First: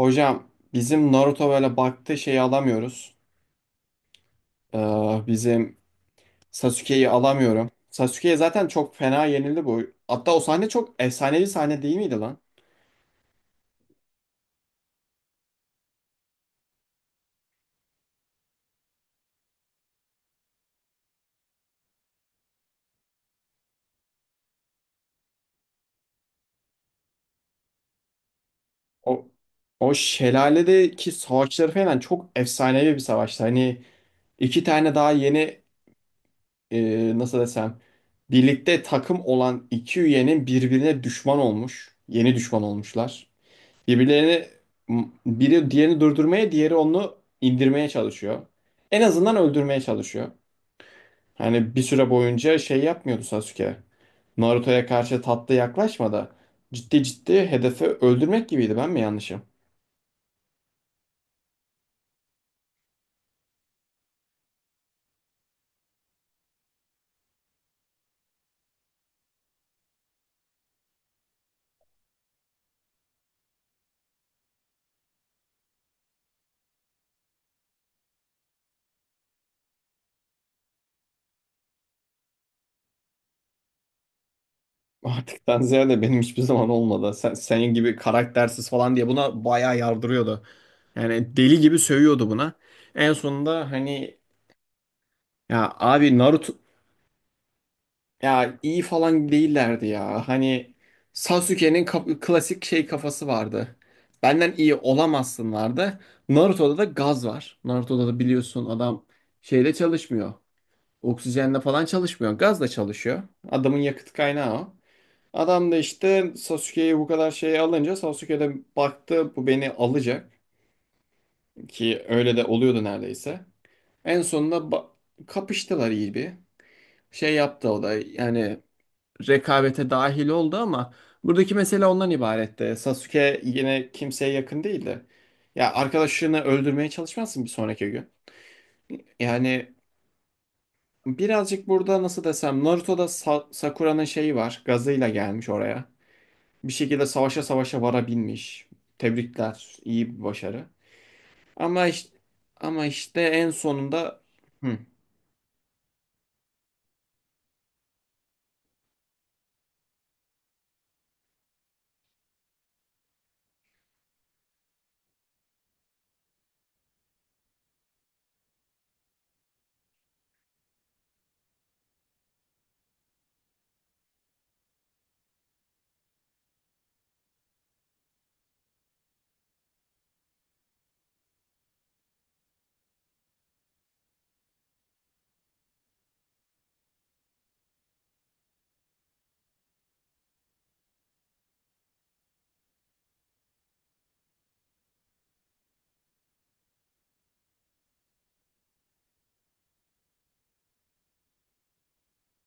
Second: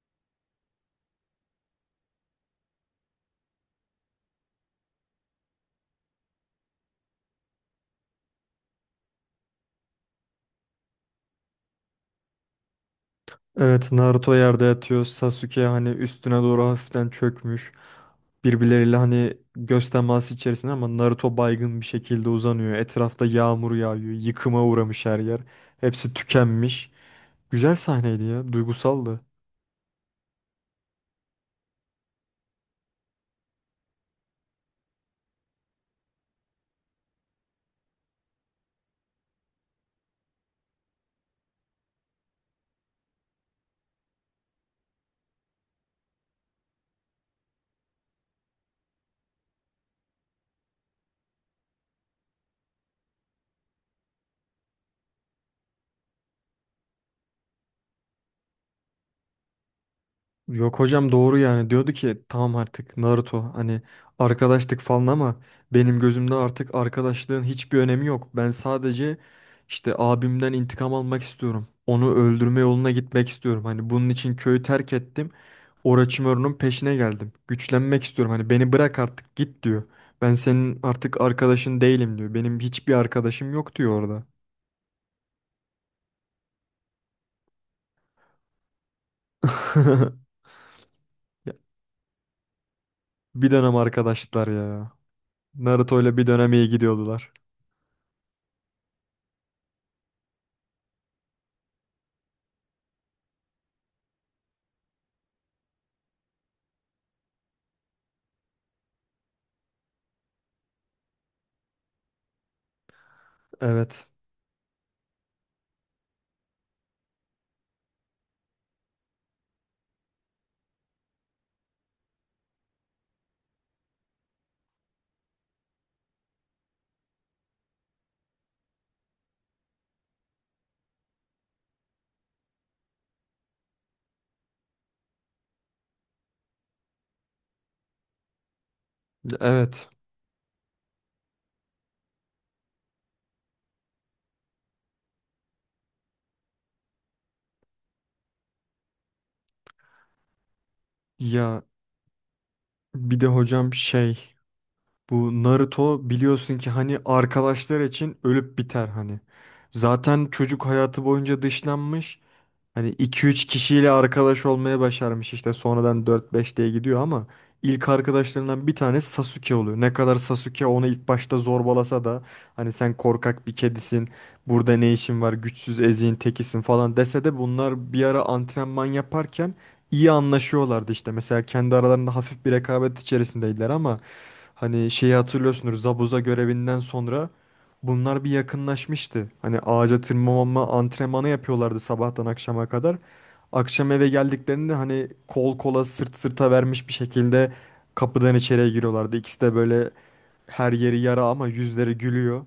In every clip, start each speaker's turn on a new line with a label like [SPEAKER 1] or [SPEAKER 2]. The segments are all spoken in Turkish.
[SPEAKER 1] Hocam bizim Naruto böyle baktığı şeyi alamıyoruz. Ee, bizim Sasuke'yi alamıyorum. Sasuke'ye zaten çok fena yenildi bu. Hatta o sahne çok efsanevi sahne değil miydi lan?
[SPEAKER 2] Evet, Naruto yerde yatıyor. Sasuke hani üstüne doğru hafiften çökmüş. Birbirleriyle hani göz teması içerisinde ama Naruto baygın bir şekilde uzanıyor. Etrafta yağmur yağıyor. Yıkıma uğramış her yer. Hepsi tükenmiş. Güzel sahneydi ya. Duygusaldı.
[SPEAKER 1] O o şelaledeki savaşları falan çok efsanevi bir savaştı. Hani iki tane daha yeni nasıl desem birlikte takım olan iki üyenin birbirine düşman olmuş. Yeni düşman olmuşlar. Birbirlerini biri diğerini durdurmaya, diğeri onu indirmeye çalışıyor. En azından öldürmeye çalışıyor. Hani bir süre boyunca şey yapmıyordu Sasuke. Naruto'ya karşı tatlı yaklaşmadı. Ciddi ciddi hedefi öldürmek gibiydi. Ben mi yanlışım?
[SPEAKER 2] Yok hocam doğru, yani diyordu ki tamam artık Naruto hani arkadaştık falan ama benim gözümde artık arkadaşlığın hiçbir önemi yok. Ben sadece işte abimden intikam almak istiyorum. Onu öldürme yoluna gitmek istiyorum. Hani bunun için köyü terk ettim. Orochimaru'nun peşine geldim. Güçlenmek istiyorum. Hani beni bırak artık git diyor. Ben senin artık arkadaşın değilim diyor. Benim hiçbir arkadaşım yok diyor orada.
[SPEAKER 1] Artıktan ziyade benim hiçbir zaman olmadı. Senin gibi karaktersiz falan diye buna bayağı yardırıyordu. Yani
[SPEAKER 2] Ya,
[SPEAKER 1] deli gibi sövüyordu buna. En
[SPEAKER 2] bir
[SPEAKER 1] sonunda
[SPEAKER 2] dönem
[SPEAKER 1] hani
[SPEAKER 2] arkadaşlar ya.
[SPEAKER 1] ya
[SPEAKER 2] Naruto
[SPEAKER 1] abi
[SPEAKER 2] ile bir
[SPEAKER 1] Naruto.
[SPEAKER 2] dönem iyi gidiyordular.
[SPEAKER 1] Ya iyi falan değillerdi ya. Hani klasik şey kafası vardı. Benden iyi olamazsın vardı. Naruto'da da gaz var. Naruto'da da biliyorsun adam şeyle çalışmıyor. Oksijenle falan çalışmıyor. Gazla çalışıyor. Adamın
[SPEAKER 2] Evet.
[SPEAKER 1] yakıt kaynağı o. Adam da işte Sasuke'yi bu kadar şey alınca Sasuke de baktı bu beni alacak. Ki öyle de oluyordu neredeyse. En sonunda kapıştılar iyi bir. Şey yaptı o da yani rekabete dahil oldu ama buradaki mesele ondan ibaretti. Sasuke yine kimseye yakın değildi. Ya arkadaşını öldürmeye çalışmazsın bir sonraki gün. Yani
[SPEAKER 2] Evet.
[SPEAKER 1] birazcık burada nasıl desem Naruto'da Sakura'nın şeyi var. Gazıyla gelmiş oraya. Bir şekilde savaşa savaşa varabilmiş. Tebrikler. İyi bir başarı.
[SPEAKER 2] Ya
[SPEAKER 1] Ama işte, ama işte
[SPEAKER 2] bir de
[SPEAKER 1] en
[SPEAKER 2] hocam
[SPEAKER 1] sonunda
[SPEAKER 2] şey,
[SPEAKER 1] hı,
[SPEAKER 2] bu Naruto biliyorsun ki hani arkadaşlar için ölüp biter hani. Zaten çocuk hayatı boyunca dışlanmış. Hani iki üç kişiyle arkadaş olmaya başarmış, işte sonradan dört beş diye gidiyor ama ilk arkadaşlarından bir tanesi Sasuke oluyor. Ne kadar Sasuke onu ilk başta zorbalasa da hani sen korkak bir kedisin, burada ne işin var, güçsüz eziğin tekisin falan dese de bunlar bir ara antrenman yaparken iyi anlaşıyorlardı işte. Mesela kendi aralarında hafif bir rekabet içerisindeydiler ama hani şeyi hatırlıyorsunuz, Zabuza görevinden sonra bunlar bir yakınlaşmıştı. Hani ağaca tırmanma antrenmanı yapıyorlardı sabahtan akşama kadar. Akşam eve geldiklerinde hani kol kola, sırt sırta vermiş bir şekilde kapıdan içeriye giriyorlardı. İkisi de böyle her yeri yara ama yüzleri gülüyor.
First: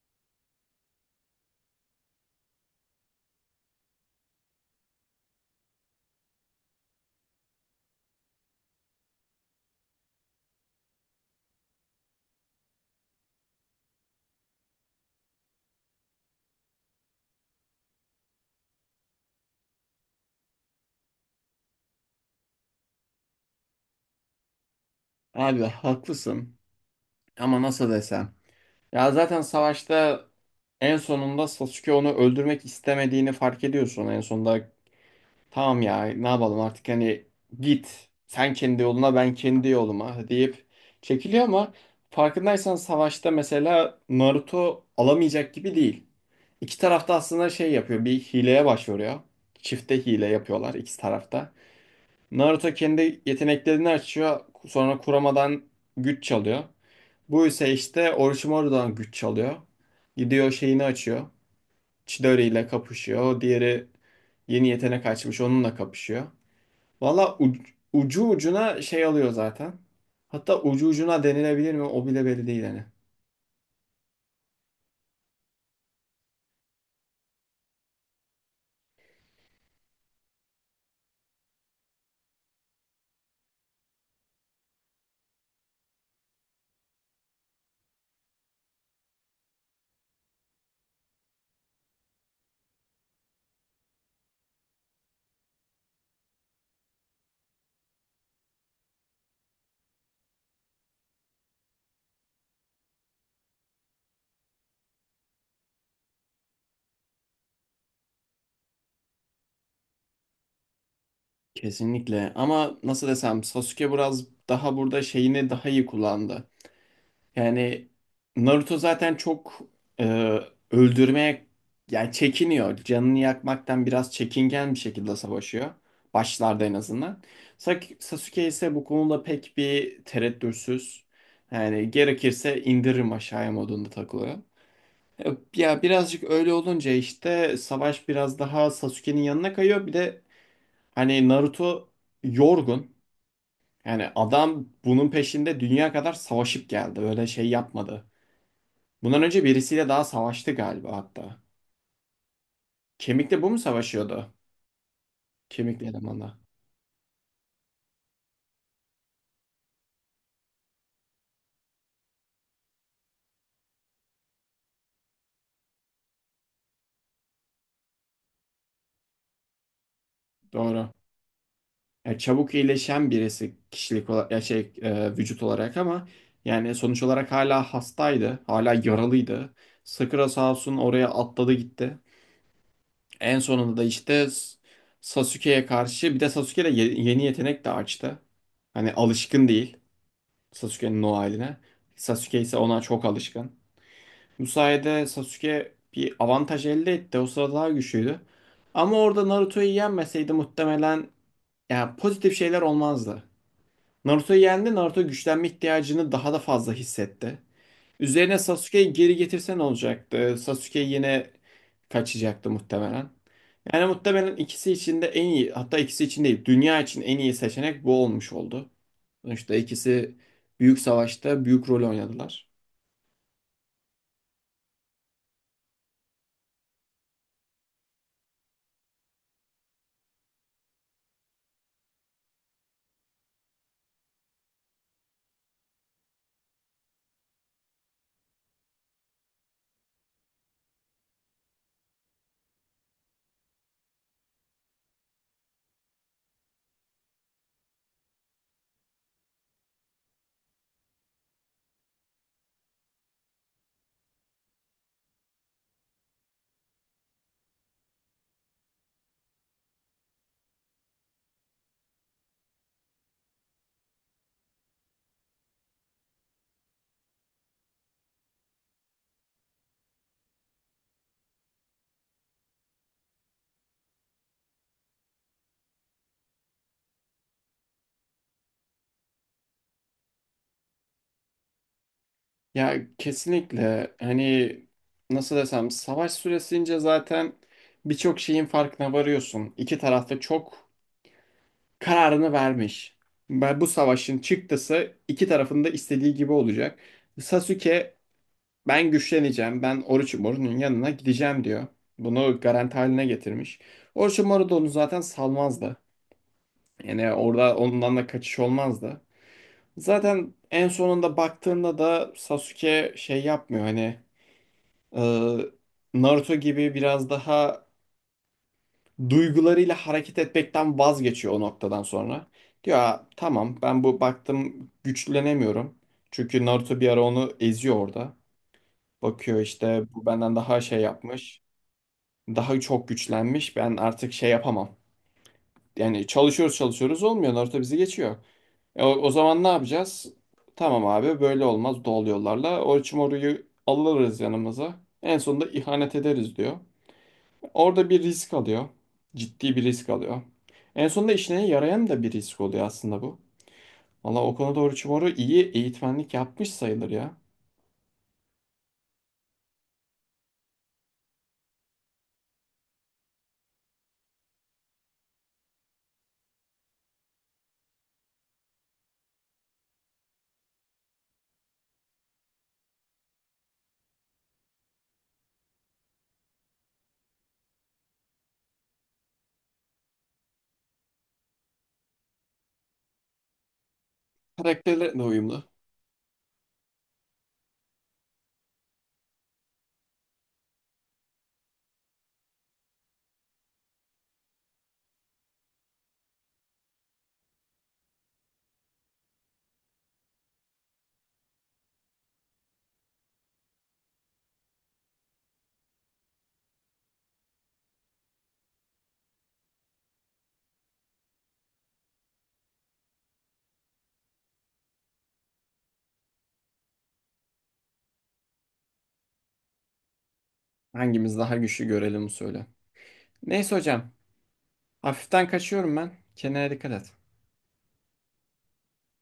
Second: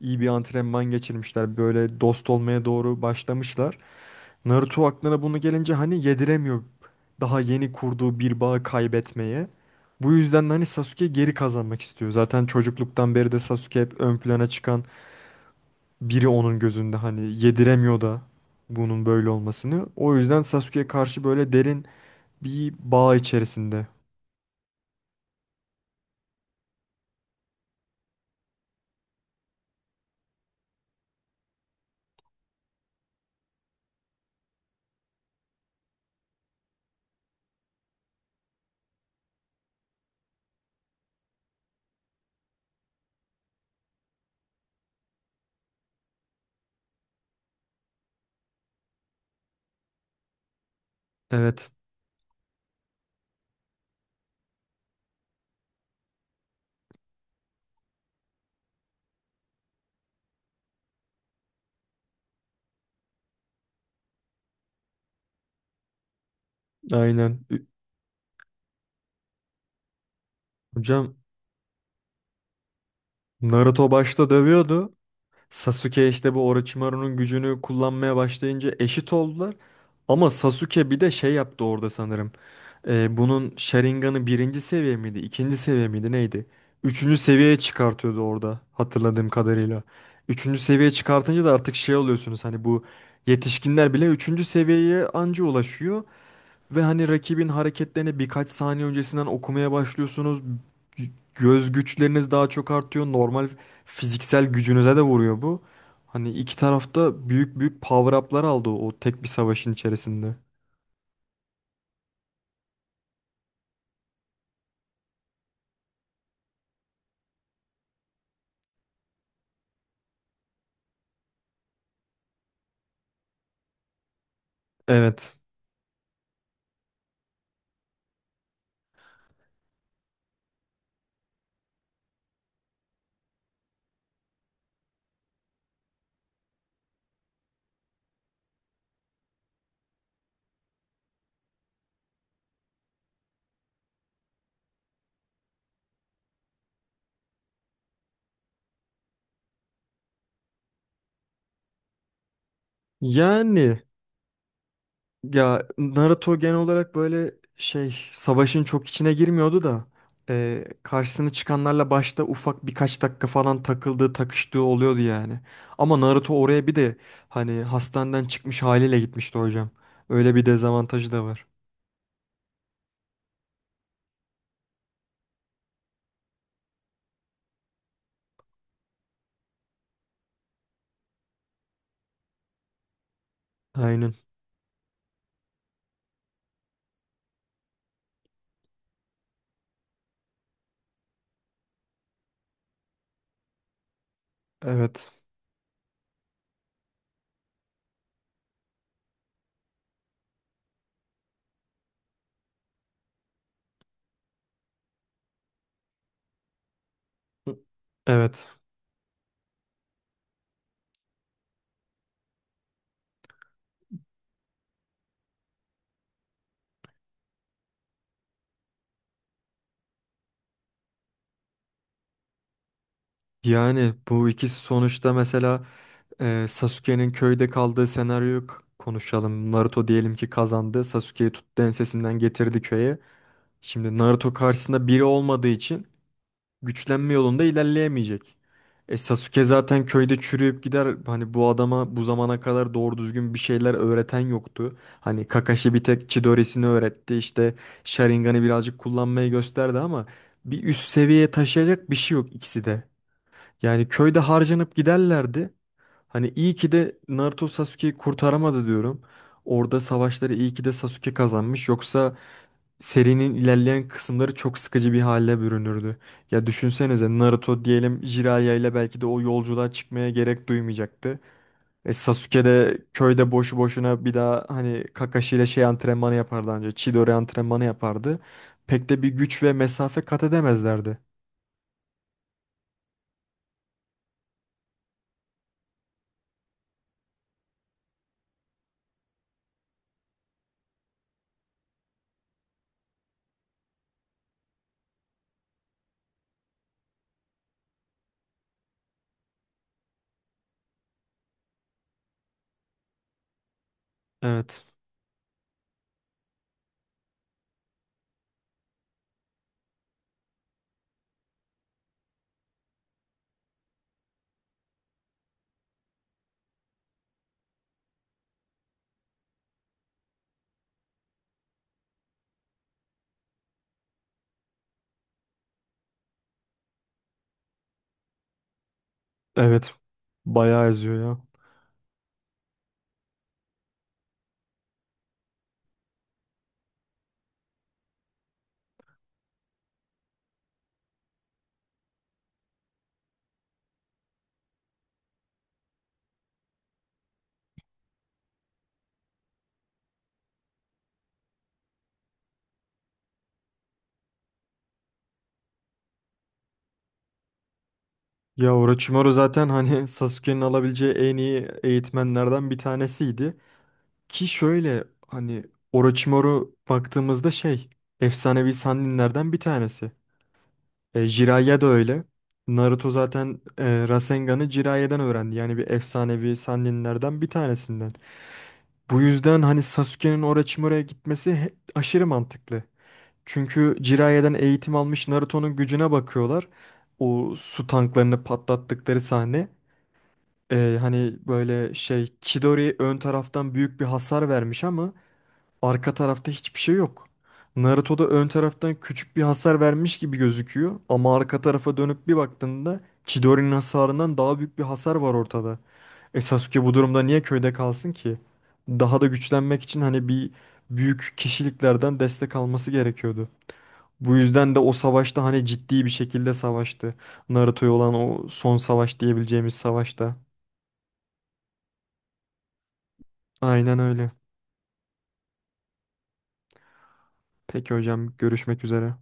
[SPEAKER 2] İyi bir antrenman geçirmişler. Böyle dost olmaya doğru başlamışlar. Naruto aklına bunu gelince hani yediremiyor daha yeni kurduğu bir bağı kaybetmeye. Bu yüzden de hani Sasuke geri kazanmak istiyor. Zaten çocukluktan beri de Sasuke hep ön plana çıkan biri onun gözünde, hani yediremiyor da bunun böyle olmasını. O yüzden Sasuke'ye karşı böyle derin bir bağ içerisinde.
[SPEAKER 1] abi haklısın. Ama nasıl desem. Ya zaten savaşta en sonunda Sasuke onu öldürmek istemediğini fark ediyorsun en sonunda. Tamam ya ne yapalım artık hani git sen kendi yoluna ben kendi yoluma deyip çekiliyor ama farkındaysan savaşta mesela Naruto alamayacak gibi değil. İki tarafta aslında şey yapıyor bir hileye başvuruyor. Çifte hile yapıyorlar iki tarafta.
[SPEAKER 2] Evet,
[SPEAKER 1] Naruto kendi yeteneklerini açıyor sonra Kurama'dan güç çalıyor. Bu ise işte Orochimaru'dan güç çalıyor. Gidiyor şeyini açıyor. Chidori ile kapışıyor. O diğeri yeni yetenek açmış onunla kapışıyor. Valla
[SPEAKER 2] aynen.
[SPEAKER 1] ucu ucuna şey alıyor zaten. Hatta ucu
[SPEAKER 2] Hocam
[SPEAKER 1] ucuna denilebilir mi o bile belli değil hani.
[SPEAKER 2] Naruto başta dövüyordu. Sasuke işte bu Orochimaru'nun gücünü kullanmaya başlayınca eşit oldular. Ama Sasuke bir de şey yaptı orada sanırım. Bunun Sharingan'ı birinci seviye miydi, ikinci seviye miydi neydi? Üçüncü seviyeye çıkartıyordu orada hatırladığım kadarıyla. Üçüncü seviyeye çıkartınca da artık şey oluyorsunuz, hani bu yetişkinler bile üçüncü seviyeye anca ulaşıyor. Ve hani rakibin hareketlerini birkaç saniye öncesinden okumaya başlıyorsunuz. Göz güçleriniz daha çok artıyor. Normal fiziksel gücünüze de vuruyor bu. Hani iki tarafta büyük büyük power up'lar aldı o tek bir savaşın içerisinde.
[SPEAKER 1] Kesinlikle ama nasıl desem Sasuke biraz daha burada şeyini daha iyi kullandı. Yani Naruto zaten çok e, öldürmeye yani çekiniyor. Canını yakmaktan biraz çekingen bir şekilde
[SPEAKER 2] Evet.
[SPEAKER 1] savaşıyor. Başlarda en azından. Sasuke ise bu konuda pek bir tereddütsüz. Yani gerekirse indiririm aşağıya modunda takılıyor. E, Ya birazcık öyle olunca işte savaş biraz daha Sasuke'nin yanına kayıyor. Bir de hani Naruto yorgun. Yani adam bunun peşinde dünya kadar savaşıp geldi. Öyle şey yapmadı. Bundan önce birisiyle daha savaştı galiba hatta. Kemikle bu mu
[SPEAKER 2] Yani
[SPEAKER 1] savaşıyordu?
[SPEAKER 2] Ya
[SPEAKER 1] Kemikli elemanla.
[SPEAKER 2] Naruto genel olarak böyle şey, savaşın çok içine girmiyordu da karşısına çıkanlarla başta ufak birkaç dakika falan takıldığı takıştığı oluyordu yani. Ama Naruto oraya bir de hani hastaneden çıkmış haliyle gitmişti hocam. Öyle bir
[SPEAKER 1] Doğru.
[SPEAKER 2] dezavantajı da var.
[SPEAKER 1] Yani çabuk iyileşen birisi kişilik olarak, ya şey vücut olarak ama yani sonuç olarak hala hastaydı. Hala yaralıydı. Sakura sağ olsun oraya atladı gitti. En sonunda da
[SPEAKER 2] Aynen.
[SPEAKER 1] işte Sasuke'ye karşı bir de Sasuke de yeni yetenek de açtı. Hani alışkın değil Sasuke'nin o haline. Sasuke ise ona çok alışkın. Bu sayede
[SPEAKER 2] Evet.
[SPEAKER 1] Sasuke bir avantaj elde etti. O sırada daha güçlüydü. Ama orada Naruto'yu yenmeseydi muhtemelen yani pozitif şeyler olmazdı. Naruto'yu yendi. Naruto güçlenme ihtiyacını daha da fazla hissetti. Üzerine
[SPEAKER 2] Evet.
[SPEAKER 1] Sasuke'yi geri getirse ne olacaktı? Sasuke yine kaçacaktı muhtemelen. Yani muhtemelen ikisi için de en iyi, hatta ikisi için değil, dünya için en iyi seçenek bu olmuş oldu. Sonuçta ikisi büyük savaşta büyük rol oynadılar.
[SPEAKER 2] Yani bu ikisi sonuçta, mesela Sasuke'nin köyde kaldığı senaryoyu konuşalım. Naruto diyelim ki kazandı. Sasuke'yi tuttu, ensesinden getirdi köye. Şimdi Naruto karşısında biri olmadığı için güçlenme yolunda ilerleyemeyecek. E Sasuke zaten köyde çürüyüp gider. Hani bu adama bu zamana kadar doğru düzgün bir şeyler öğreten yoktu. Hani Kakashi bir tek Chidori'sini öğretti. İşte Sharingan'ı birazcık kullanmayı gösterdi ama bir üst seviyeye taşıyacak bir şey yok ikisi de. Yani köyde harcanıp giderlerdi. Hani iyi ki de Naruto Sasuke'yi kurtaramadı diyorum. Orada savaşları iyi ki de Sasuke kazanmış. Yoksa serinin ilerleyen kısımları çok sıkıcı bir hale bürünürdü. Ya düşünsenize, Naruto diyelim Jiraiya ile belki de o yolculuğa çıkmaya gerek duymayacaktı. E Sasuke de köyde boşu boşuna bir daha hani Kakashi ile şey antrenmanı yapardı, anca Chidori antrenmanı yapardı. Pek de bir güç ve mesafe kat edemezlerdi.
[SPEAKER 1] Ya kesinlikle hani nasıl desem savaş süresince zaten birçok şeyin farkına varıyorsun. İki tarafta çok kararını vermiş. Ben bu savaşın çıktısı iki tarafın da istediği gibi olacak. Sasuke ben güçleneceğim. Ben Orochimaru'nun yanına gideceğim diyor. Bunu garanti haline getirmiş. Orochimaru da
[SPEAKER 2] Evet.
[SPEAKER 1] onu zaten salmazdı. Yani orada ondan da kaçış olmazdı. Zaten en sonunda baktığında da Sasuke şey yapmıyor hani e, Naruto gibi biraz daha duygularıyla hareket etmekten vazgeçiyor o noktadan sonra. Diyor "Aa, tamam ben bu baktım güçlenemiyorum. Çünkü Naruto bir ara onu eziyor orada. Bakıyor
[SPEAKER 2] Evet.
[SPEAKER 1] işte bu benden daha
[SPEAKER 2] Bayağı
[SPEAKER 1] şey
[SPEAKER 2] eziyor ya.
[SPEAKER 1] yapmış. Daha çok güçlenmiş. Ben artık şey yapamam. Yani çalışıyoruz çalışıyoruz olmuyor. Naruto bizi geçiyor. O zaman ne yapacağız? Tamam abi böyle olmaz doğal yollarla. Orochimaru'yu alırız yanımıza. En sonunda ihanet ederiz diyor. Orada bir risk alıyor. Ciddi bir risk alıyor. En sonunda işine yarayan da bir risk oluyor aslında bu. Valla o konuda Orochimaru iyi eğitmenlik yapmış sayılır ya.
[SPEAKER 2] Ya Orochimaru zaten hani Sasuke'nin alabileceği en iyi eğitmenlerden bir tanesiydi. Ki şöyle hani, Orochimaru baktığımızda şey, efsanevi Sanninlerden bir tanesi. E, Jiraiya da öyle. Naruto zaten Rasengan'ı Jiraiya'dan öğrendi. Yani bir efsanevi Sanninlerden bir tanesinden. Bu yüzden hani Sasuke'nin Orochimaru'ya gitmesi aşırı mantıklı. Çünkü Jiraiya'dan eğitim
[SPEAKER 1] Karakterler de
[SPEAKER 2] almış
[SPEAKER 1] uyumlu.
[SPEAKER 2] Naruto'nun gücüne bakıyorlar. O su tanklarını patlattıkları sahne. E, hani böyle şey, Chidori ön taraftan büyük bir hasar vermiş ama arka tarafta hiçbir şey yok. Naruto'da ön taraftan küçük bir hasar vermiş gibi gözüküyor ama arka tarafa dönüp bir baktığında Chidori'nin hasarından daha büyük bir hasar var ortada. E Sasuke bu durumda niye köyde kalsın ki? Daha da güçlenmek için hani bir büyük kişiliklerden destek alması gerekiyordu. Bu yüzden de o savaşta hani ciddi bir şekilde savaştı. Naruto'ya olan o son savaş diyebileceğimiz savaşta.
[SPEAKER 1] Hangimiz daha güçlü görelim söyle. Neyse
[SPEAKER 2] Aynen
[SPEAKER 1] hocam.
[SPEAKER 2] öyle.
[SPEAKER 1] Hafiften kaçıyorum ben. Kendine dikkat et.
[SPEAKER 2] Peki hocam, görüşmek üzere.